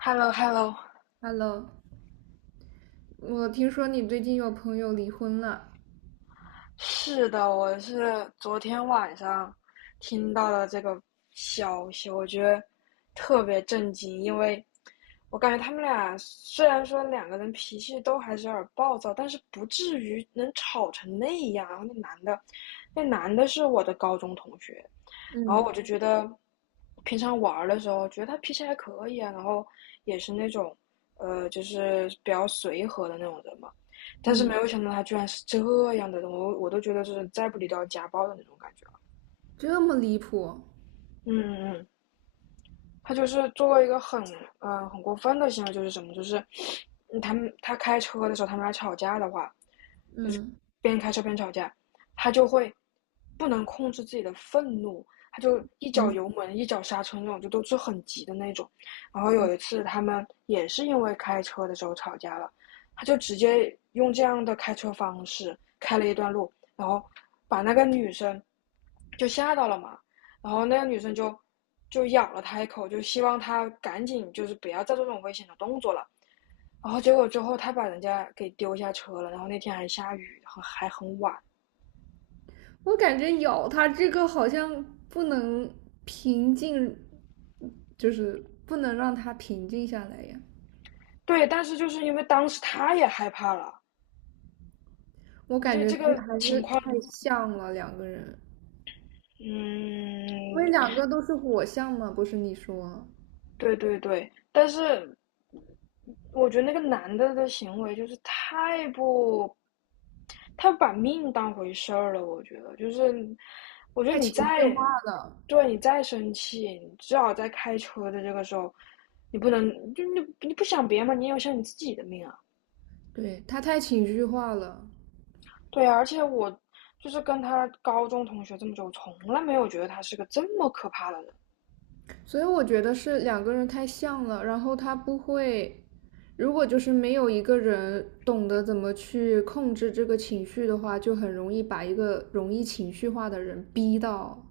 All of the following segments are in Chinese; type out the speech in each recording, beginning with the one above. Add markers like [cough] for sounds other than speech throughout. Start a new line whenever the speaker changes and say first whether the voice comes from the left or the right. left: Hello Hello，
right: Hello，我听说你最近有朋友离婚了。
left: 是的，我是昨天晚上听到了这个消息，我觉得特别震惊，因为我感觉他们俩虽然说两个人脾气都还是有点暴躁，但是不至于能吵成那样。然后那男的，那男的是我的高中同学，然后
right: 嗯
left: 我就觉得，平常玩儿的时候觉得他脾气还可以啊，然后也是那种，就是比较随和的那种人嘛。但是没
right: 嗯，
left: 有想到他居然是这样的人，我都觉得就是再不理都要家暴的那种感觉了。
right: 这么离谱？
left: 嗯嗯嗯，他就是做了一个很很过分的行为，就是什么，就是 [sniffs] 他开车的时候他们俩吵架的话，就是
right: 嗯，
left: 边开车边吵架，他就会不能控制自己的愤怒，他就一脚油
right: 挺。
left: 门一脚刹车那种，就都是很急的那种。然后有一
right: 嗯
left: 次他们也是因为开车的时候吵架了，他就直接用这样的开车方式开了一段路，然后把那个女生就吓到了嘛，然后那个女生就咬了他一口，就希望他赶紧就是不要再做这种危险的动作了。然后结果之后他把人家给丢下车了，然后那天还下雨，很还很晚。
right: 我感觉咬他这个好像不能平静，就是不能让他平静下来呀。
left: 对，但是就是因为当时他也害怕了，
right: 我感
left: 就
right: 觉
left: 这
right: 是
left: 个
right: 还
left: 情
right: 是
left: 况，
right: 太像了两个人，因为
left: 嗯，
right: 两个都是火象嘛，不是你说
left: 对对对。但是我觉得那个男的的行为就是太不，他把命当回事儿了。我觉得就是，我觉得
right: 太
left: 你
right: 情绪
left: 再，
right: 化了。
left: 对你再生气，你至少在开车的这个时候，你不能就你不想别人嘛，你也要想你自己的命啊。
right: 对，他太情绪化了。
left: 对啊，而且我就是跟他高中同学这么久，我从来没有觉得他是个这么可怕的人。
right: 所以我觉得是两个人太像了，然后他不会，如果就是没有一个人懂得怎么去控制这个情绪的话，就很容易把一个容易情绪化的人逼到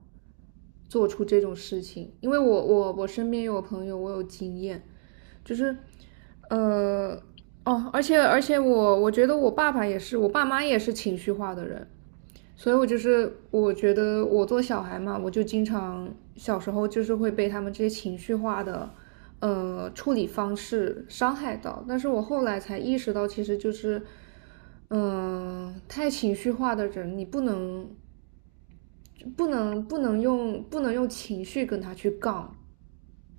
right: 做出这种事情。因为我身边有朋友，我有经验，就是，呃，哦，而且我觉得我爸爸也是，我爸妈也是情绪化的人，所以我就是我觉得我做小孩嘛，我就经常小时候就是会被他们这些情绪化的处理方式伤害到。但是我后来才意识到，其实就是太情绪化的人，你不能用情绪跟他去杠。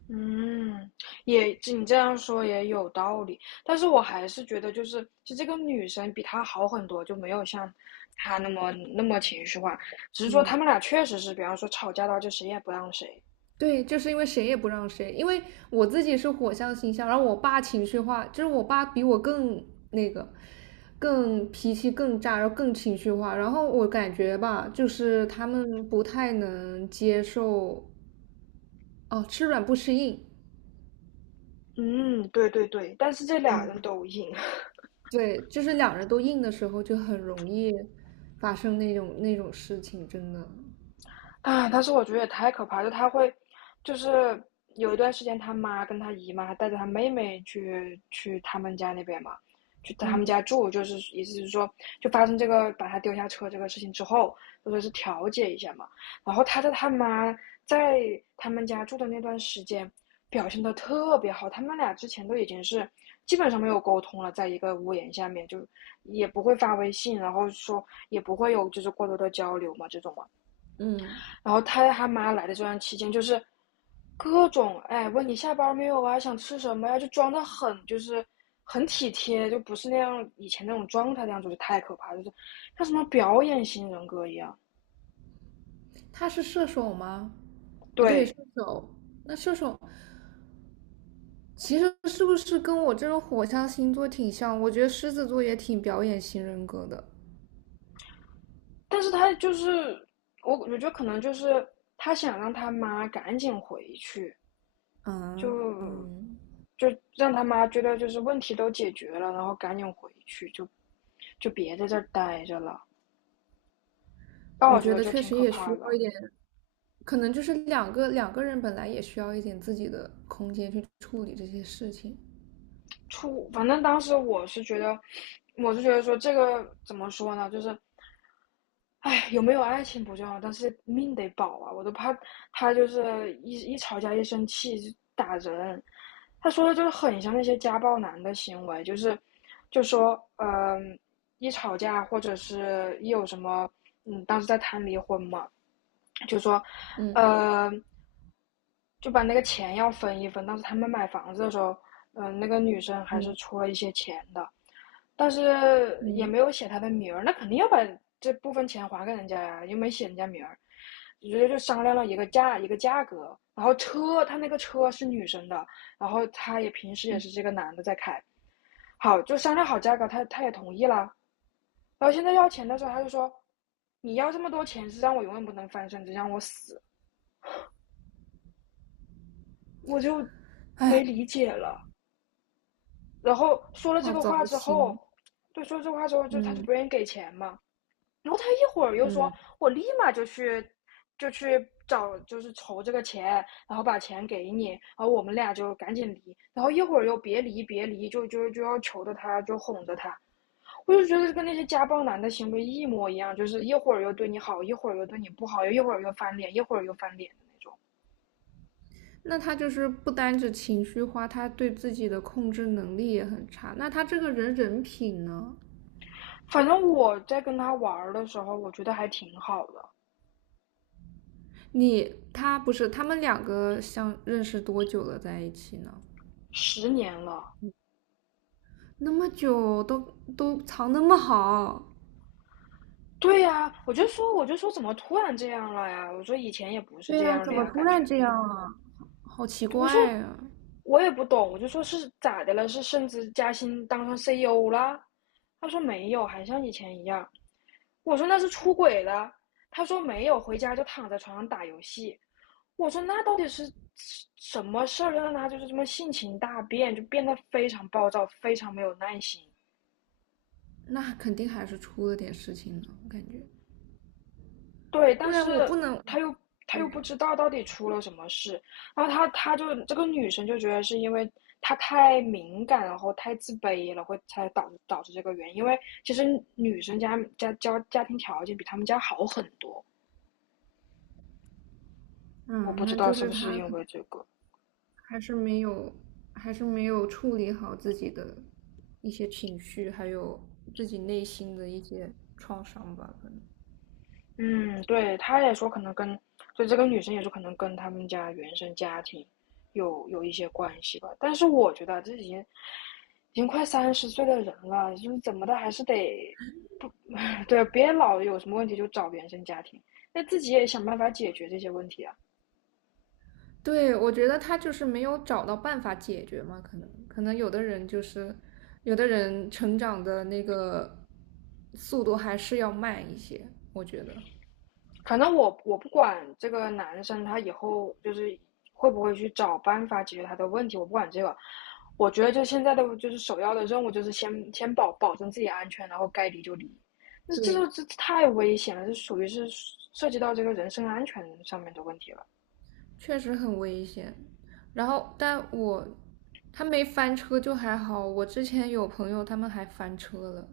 left: 嗯，也你这样说也有道理，但是我还是觉得，就是其实这个女生比他好很多，就没有像他那么情绪化。只是说
right: 嗯，
left: 他们俩确实是，比方说吵架到就谁也不让谁。
right: 对，就是因为谁也不让谁。因为我自己是火象星象，然后我爸情绪化，就是我爸比我更那个，更脾气更炸，然后更情绪化。然后我感觉吧，就是他们不太能接受，哦，吃软不吃硬。
left: 嗯，对对对，但是这俩人
right: 嗯，
left: 都赢。
right: 对，就是两人都硬的时候就很容易发生那种事情，真的。
left: 啊，但是我觉得也太可怕，了，就他会，就是有一段时间，他妈跟他姨妈带着他妹妹去他们家那边嘛，去他们
right: 嗯。
left: 家住，就是意思是说，就发生这个把他丢下车这个事情之后，就说是调解一下嘛。然后他在他妈在他们家住的那段时间，表现的特别好，他们俩之前都已经是基本上没有沟通了，在一个屋檐下面就也不会发微信，然后说也不会有就是过多的交流嘛，这种嘛。
right: 嗯，
left: 然后他妈来的这段期间，就是各种哎问你下班没有啊，想吃什么呀、啊就装的很就是很体贴，就不是那样以前那种状态那样，子，就是太可怕就是像什么表演型人格一样。
right: 他是射手吗？啊，对，射
left: 对，
right: 手，那射手。其实是不是跟我这种火象星座挺像？我觉得狮子座也挺表演型人格的。
left: 但是他就是我，我觉得可能就是他想让他妈赶紧回去，
right: 嗯
left: 就
right: 嗯，
left: 就让他妈觉得就是问题都解决了，然后赶紧回去，就别在这儿待着了。但
right: 我
left: 我觉
right: 觉
left: 得
right: 得
left: 就
right: 确
left: 挺
right: 实
left: 可
right: 也需
left: 怕
right: 要一
left: 的。
right: 点，可能就是两个人本来也需要一点自己的空间去处理这些事情。
left: 出，反正当时我是觉得，我是觉得说这个怎么说呢，就是，哎，有没有爱情不重要，但是命得保啊！我都怕他就是一吵架一生气就打人。他说的就是很像那些家暴男的行为，就是就说，嗯、呃一吵架或者是一有什么，嗯，当时在谈离婚嘛，就说，
right: 嗯
left: 呃，就把那个钱要分一分。当时他们买房子的时候，那个女生还是
right: 嗯
left: 出了一些钱的，但是也
right: 嗯。
left: 没有写她的名儿，那肯定要把这部分钱还给人家呀，又没写人家名儿。直接就商量了一个价格，然后车他那个车是女生的，然后他也平时也是这个男的在开，好就商量好价格，他也同意了，然后现在要钱的时候他就说，你要这么多钱是让我永远不能翻身，只让我死，我就没
right: 哎，
left: 理解了。然后说了这
right: 好
left: 个
right: 糟
left: 话之后，
right: 心。
left: 对，说了这个话之后，就他就
right: 嗯
left: 不愿意给钱嘛。然后他一会儿又说，
right: 嗯，
left: 我立马就去，就去找，就是筹这个钱，然后把钱给你，然后我们俩就赶紧离。然后一会儿又别离，别离，就要求着他，就哄着他。我就觉得跟那些家暴男的行为一模一样，就是一会儿又对你好，一会儿又对你不好，又一会儿又翻脸，一会儿又翻脸的那种。
right: 那他就是不单指情绪化，他对自己的控制能力也很差。那他这个人人品呢？
left: 反正我在跟他玩的时候，我觉得还挺好的，
right: 你他不是他们两个相认识多久了在一起呢？
left: 十年了。
right: 那么久都都藏那么好。
left: 对呀，我就说，我就说，怎么突然这样了呀？我说以前也不是
right: 对
left: 这
right: 呀，
left: 样
right: 怎
left: 的
right: 么
left: 呀，
right: 突
left: 感
right: 然
left: 觉。
right: 这样啊？好奇
left: 我说
right: 怪啊！
left: 我也不懂，我就说是咋的了？是升职加薪当上 CEO 啦？他说没有，还像以前一样。我说那是出轨了。他说没有，回家就躺在床上打游戏。我说那到底是什么事儿让他就是这么性情大变，就变得非常暴躁，非常没有耐心。
right: 那肯定还是出了点事情呢，我感觉，
left: 对，
right: 不
left: 但是
right: 然我不能。
left: 他又他又不
right: 对。
left: 知道到底出了什么事，然后他就这个女生就觉得是因为她太敏感，然后太自卑了，会才导致这个原因。因为其实女生家庭条件比他们家好很多，我不
right: 嗯，
left: 知
right: 那
left: 道
right: 就
left: 是
right: 是
left: 不是
right: 他
left: 因
right: 可能
left: 为这个。
right: 还是没有，还是没有处理好自己的一些情绪，还有自己内心的一些创伤吧，可能。
left: 嗯，对，他也说可能跟，就这个女生也说可能跟他们家原生家庭有一些关系吧。但是我觉得这已经快三十岁的人了，就是怎么的还是得不 [laughs] 对，别老有什么问题就找原生家庭，那自己也想办法解决这些问题啊。
right: 对，我觉得他就是没有找到办法解决嘛。可能有的人就是，有的人成长的那个速度还是要慢一些，我觉得。
left: 反正我不管这个男生他以后就是会不会去找办法解决他的问题，我不管这个。我觉得就现在的就是首要的任务就是先保证自己安全，然后该离就离。那这就
right: 对，
left: 这太危险了，这属于是涉及到这个人身安全上面的问题了。
right: 确实很危险。然后，但我他没翻车就还好，我之前有朋友他们还翻车了。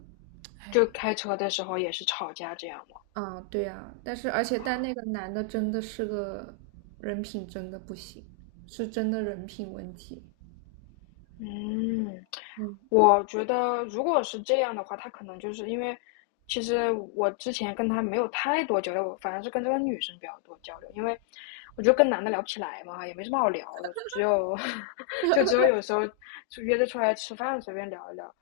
left: 就
right: 哎。
left: 开车的时候也是吵架这样嘛。
right: 啊，对呀，但是而且但那个男的真的是个人品真的不行，是真的人品问题。
left: 嗯，
right: 嗯。
left: 我觉得如果是这样的话，他可能就是因为，其实我之前跟他没有太多交流，我反而是跟这个女生比较多交流，因为我觉得跟男的聊不起来嘛，也没什么好聊的，只有 [laughs] 就只有有时候就约着出来吃饭随便聊一聊。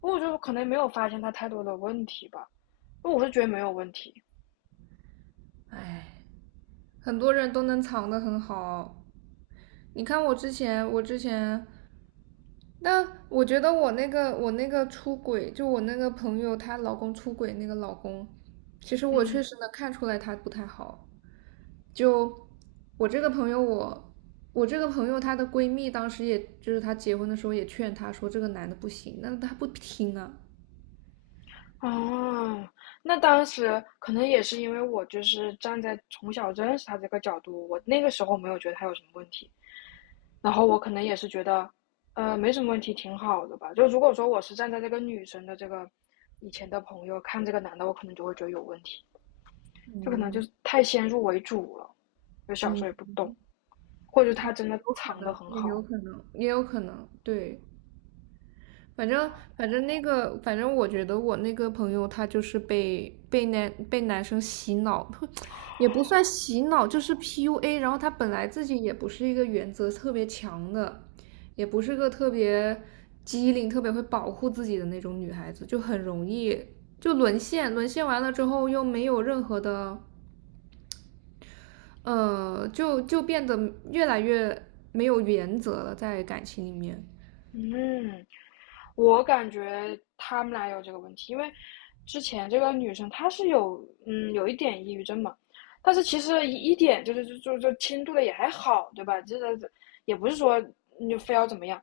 left: 我就可能没有发现他太多的问题吧，我是觉得没有问题，
right: 哎。很多人都能藏得很好。你看我之前，我之前，但我觉得我那个出轨，就我那个朋友她老公出轨那个老公，其实我确
left: 嗯。
right: 实能看出来他不太好。就我这个朋友我。我这个朋友，她的闺蜜当时也就是她结婚的时候也劝她说这个男的不行，但是她不听啊。
left: 哦，那当时可能也是因为我就是站在从小认识他这个角度，我那个时候没有觉得他有什么问题，然后我可能也是觉得，没什么问题，挺好的吧。就如果说我是站在这个女生的这个以前的朋友看这个男的，我可能就会觉得有问题，就可能就
right: 嗯
left: 是太先入为主了，就小时
right: 嗯，
left: 候也不懂，或者他真的
right: 有可
left: 藏得
right: 能，
left: 很
right: 也有
left: 好，
right: 可能，也有可能，对。反正我觉得我那个朋友他就是被男生洗脑，[sniffs] [tsk] 也不算洗脑，就是 PUA。然后他本来自己也不是一个原则特别强的，也不是个特别机灵、特别会保护自己的那种女孩子，就很容易就沦陷。沦陷完了之后又没有任何的，就变得越来越没有原则了，在感情里面。
left: 嗯。我感觉他们俩有这个问题，因为之前这个女生她是有一点抑郁症嘛，但是其实一点就是就轻度的也还好，对吧？这个也不是说你非要怎么样。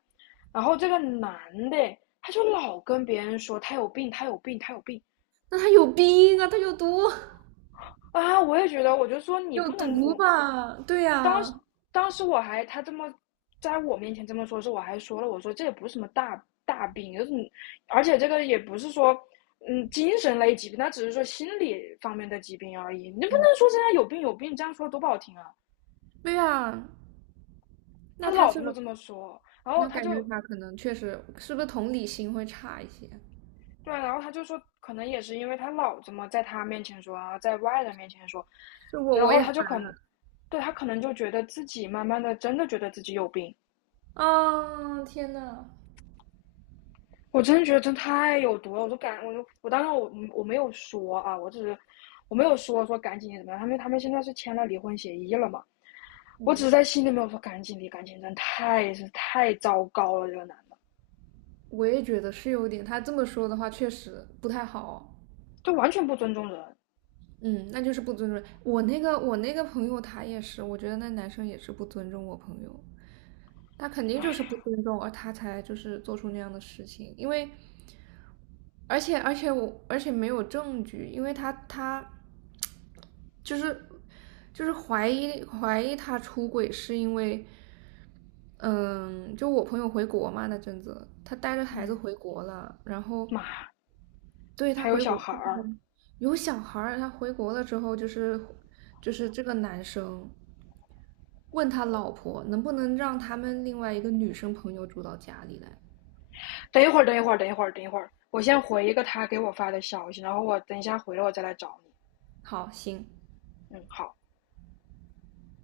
left: 然后这个男的他就老跟别人说他有病，他有病，他有病，
right: 那他有病啊，他有毒！[laughs]
left: 啊，我也觉得，我就说你
right: 有
left: 不能，
right: 毒
left: 我
right: 吧？对
left: 当时
right: 呀，
left: 当时他这么在我面前这么说时，我还说了，我说这也不是什么大病，就是你而且这个也不是说嗯精神类疾病，他只是说心理方面的疾病而已，你不能说现在有病有病，这样说多不好听啊！
right: 对呀，
left: 他
right: 那他
left: 老这
right: 这
left: 么
right: 个，
left: 这么说，然后
right: 那
left: 他
right: 感觉
left: 就
right: 他可能确实是不是同理心会差一些？
left: 对啊，然后他就说，可能也是因为他老这么在他面前说啊，然后在外人面前说，
right: 是我
left: 然
right: 我
left: 后
right: 也
left: 他就可能对他可能就觉得自己慢慢的真的觉得自己有病。
right: 啊，天呐。
left: 我真的觉得真太有毒了，我就感，我就我当时没有说啊，我只是我没有说说赶紧怎么样，他们现在是签了离婚协议了嘛，我只是
right: 嗯，
left: 在心里面我说赶紧离，赶紧真太是太糟糕了，这个男的
right: 我也觉得是有点，他这么说的话确实不太好。
left: 就完全不尊重人，
right: 嗯，那就是不尊重。我那个朋友他也是，我觉得那男生也是不尊重我朋友。他肯定
left: 哎，
right: 就是不尊重，而他才就是做出那样的事情，因为，而且没有证据，因为他就是怀疑他出轨是因为，嗯，就我朋友回国嘛那阵子，他带着孩子
left: 嗯，
right: 回国了，然后
left: 妈，
right: 对他
left: 还有
right: 回
left: 小
right: 国
left: 孩
right: 的时候
left: 儿，
right: 有小孩儿，他回国了之后就是这个男生。问他老婆能不能让他们另外一个女生朋友住到家里来。
left: 等一会儿，我先回一个他给我发的消息，然后我等一下回来我再来找你，
right: 好，行，
left: 嗯，好。